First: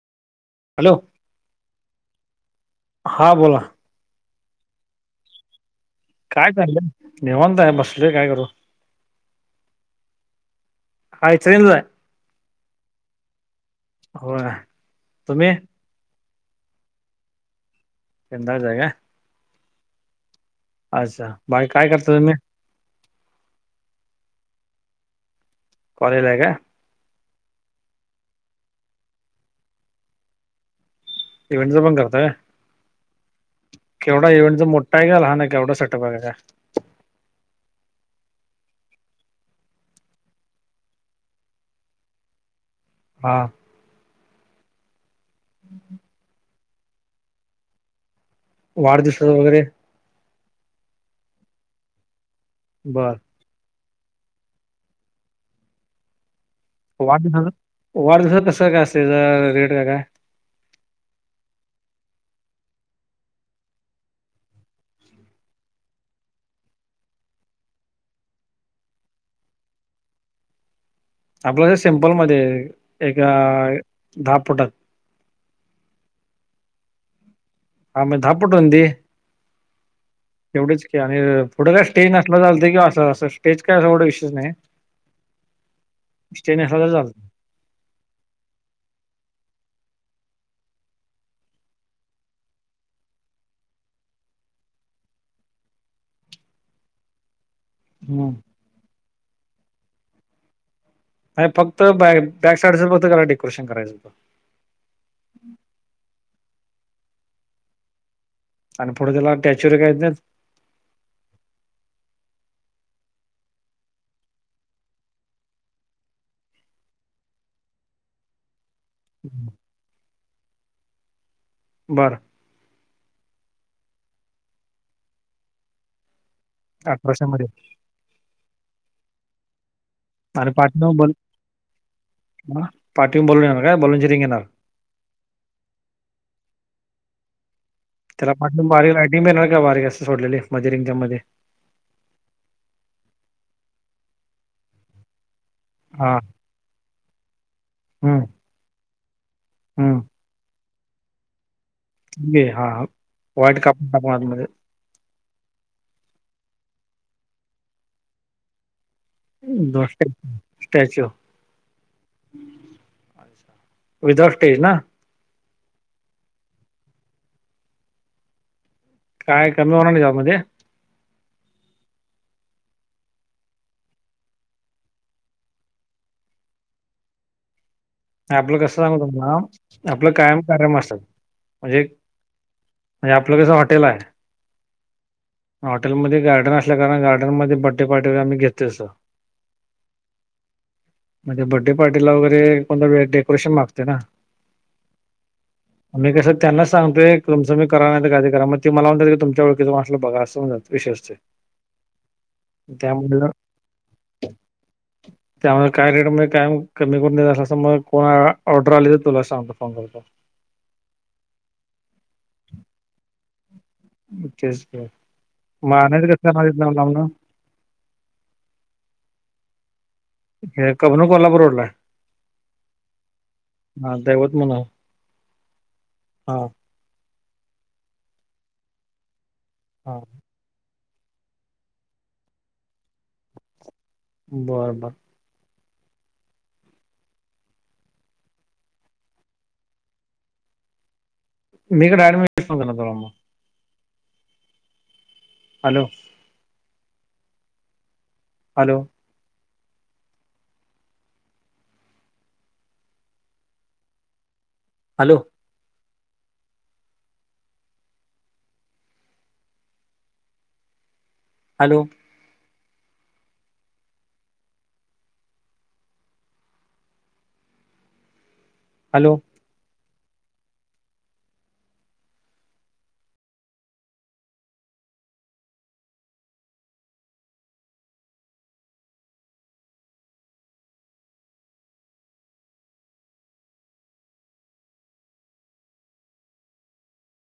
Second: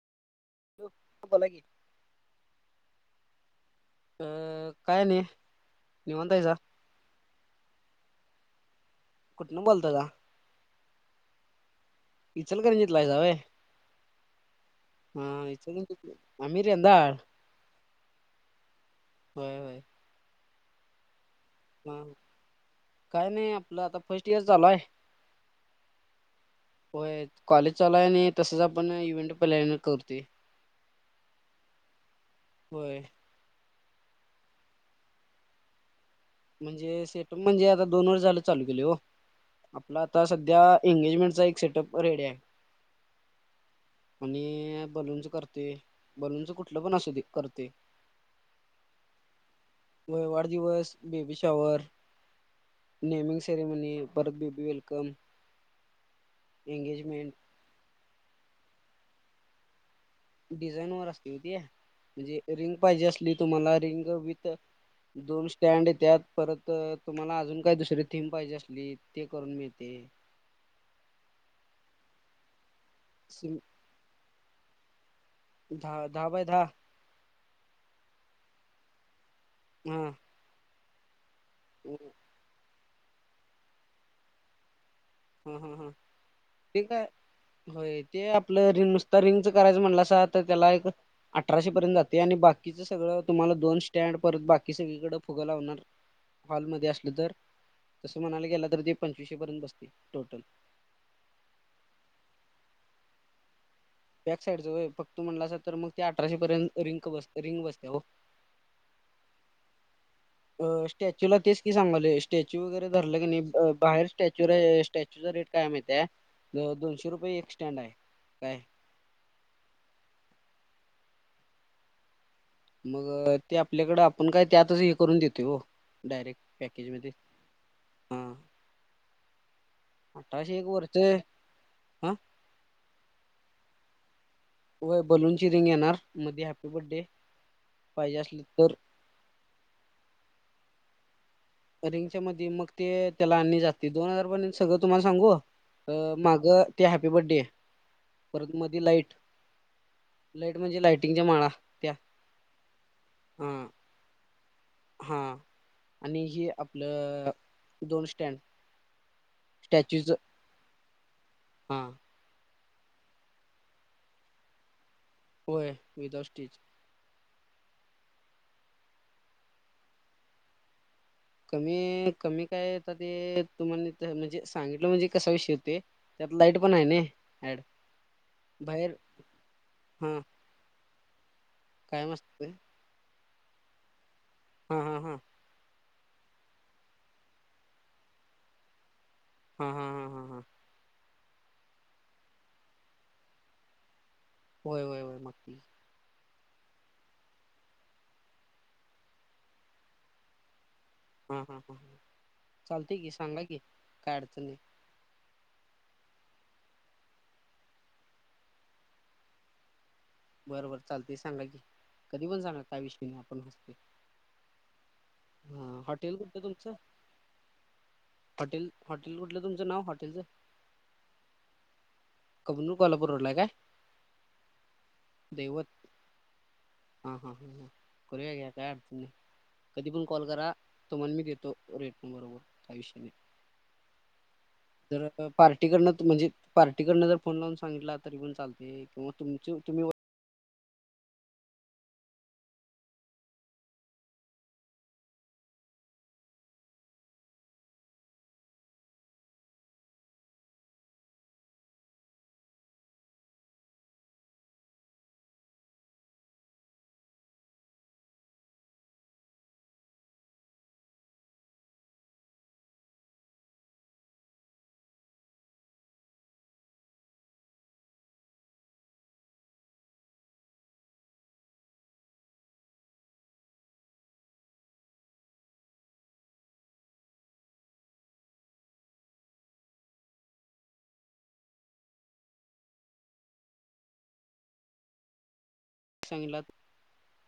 Hello? बोला की हां बोला. अ.. काय नाही. निवांत काय हायसा चाललंय निवांत आहे, बसल काय करू? कुठनं बोलता सा? हाय इचलकरंजीतला हाय. इचलकरंजीतला हायसा व्हय होय हा तुम्ही इचल आम्ही रेंदाळ. रेंदाळच हाय काय? व्हय व्हय! असा भाई काय हा करता तुम्ही? काय नाही आपलं आता फर्स्ट इयर चालू हाय. कॉलेजला हाय काय? व्हय कॉलेज चालू हाय आणि तसच आपण इव्हेंट प्लॅन करतोय. इव्हेंटंच पण करताय व्हय? व्हय. केवढा इव्हेंटचा मोठा हाय का लहान हाय केवढा सेटअप हाय म्हणजे सेटअप म्हणजे आता दोन वर्ष झालं चालू केलंय हो. आपला आता सध्या एंगेजमेंटचा एक सेटअप रेडी हाय. हा! आणि बलूनच करतोय बलूनच कुठलं पण असू दे करतोय. वाढदिवसाच वगैरे? व्हय वाढदिवस बेबी शॉवर बर नेमिंग सेरेमनी पर बेबी वेलकम एंगेजमेंट वाढदिवसाच वाढदिवसाच कस काय असतंय रेट काय काय? डिझाईन वर असतंय हो ते म्हणजे रिंग पाहिजे असली तुम्हाला रिंग विथ दोन स्टँड येत्यात परत तुम्हाला अजून काय दुसरी थीम पाहिजे असली ते करून मिळेत. आपलं जर सिम्पलमध्ये एक दहा फुटात? दहा दहा बाय दहा? हा म्हणजे दहा फूट रुंदी. म. एवढच की आणि पुढं काय स्टेज नसला चालतोय किंवा असं असं स्टेज काय अस एवढ विशेष नाही हम्म हम्म हम्म स्टेज नसला ठीक तर हाय! होय ते आपलं रिंग नुसत रिंगचं करायचं म्हणलासा तर त्याला एक अठराशे पर्यंत जाते आणि बाकीच सगळं तुम्हाला दोन स्टँड परत बाकी सगळीकडे फुगं लावणार हॉलमध्ये असलं तर तसं चालतंय म्हणायला गेलं तर ते पंचवीशे पर्यंत बसते टोटल. न्हाय फक्त बॅ बॅक साइडच फक्त त्याला डेकोरेशन करायचं बॅक साइडच व्हय फक्त म्हंटलासा तर मग ते अठराशे पर्यंत रिंग बस रिंग बसत्या हो! आणि पुढं त्याला टॅच्युरी काय येत नाहीत. अ स्टॅच्यू ला तेच की सांगालोय स्टॅच्यू वगैरे धरलं कणी नाही बाहेर स्टॅच्यूला स्टॅच्यूचा रेट काय हाय माहित हाय दोनशे रुपये एक स्टँड हाय. हम्म! बरं! मग ते आपल्याकड आपण काय त्यातच हे करून देतोय ओ डायरेक्ट पॅकेजमध्ये अठराशे मध्ये हा! आणि अठराशे एक पाठून वरच हा बलून पाठीवर बलून येणार काय बलूनची रिंग येणार? व्हय बलूनची रिंग येणार मधी हॅप्पी बर्डे त्याला पाठून बारीक लायटिंग बी येणार काय बारीक असं सोडलेले मधी रिंग मध्ये? रिंगच्या मध्ये मग ते त्याला आणले जाते दोन हजारपर्यंत सगळं तुम्हाला सांगू अ हा मागं ते हॅपी बड्डे परत मधी लाईट हूं लाईट म्हणजे लाईटिंगच्या माळा त्या ने हा हा वायड कापूण टाकू आतमध्ये हा आणि हे आपलं अ दोन स्टँड आणि दोन स्टॅच्यूच स्टॅच्यू स्टॅचो हा ऐसा विदाउट स्टेज ना होय विदाउट स्टेज काय कमी होणार नाय त्या मध्ये कमी कमी काय आता ते तुम्हाला ते म्हणजे सांगितला म्हणजे कसा विषय होते त्यात लाइट पण हाय नय ऍड आपलं कसं बाहेर सांगु तुम्हाला, आपलं हा कायम काम असल म्हणजे काय मस्त म्हणजे आपलं कसं हॉटेल हाय हा हा हा म हॉटेलमध्ये गार्डन असल्या कारण, गार्डन मध्ये बड्डे पार्टी वगैरे आम्ही घेतो अस हां हां हां हां हां म त्या बड्डे पार्टीला वगैर, कोण ना [unintelligible] डेकोरेशन मागते ना होय होय होय. मागती मी कसं त्यांना सांगतोय, तुमच तुमी करा, नायतर काय तर करा, म ते मला म्हणतात की तुमच्या ओळखीच कोणं असलं त बघा असं म्हण विषय असतय हा हा हा ह चालतय की सांगा, की काय अडचण नाय. त्यामुळं काय रेटमध्ये काय कमी करून देत असलास त मग कोण ऑर्डर आली तर तुला सांगतो फोन करतो. बर बर चालतय सांगा की कधी पण सांगा काय विषय नाय आपण हासतोय. म तेच की, म आणायच हॉटेल कस काय कुठलं म तुमचं इथन लामन हॉटेल, हॉटेल कुठलं तुमंच, नाव हॉटेलचं हे कबनू कोल्हापूर रोडला हाय. कबनू कोल्हापूर रोडला हाय काय? हा दैवत म्हणून देवत हा, हा हा हा ह करूया की, काय अडचण नाय, कधी हा पण कॉल करा तुम्हाला मी देतो, रेटनं बरोबर, काय विषय नाय, बरं बरं तर आता पार्टी करण, म्हणजे पार्टी करण जर फोन लावून सांगितला तरी पण चालतय, किंवा तुमचं तुम्ही मी इकड [unintelligible] सांगतो ना तवा म hello, hello, hello, hello, hello, सांगितलात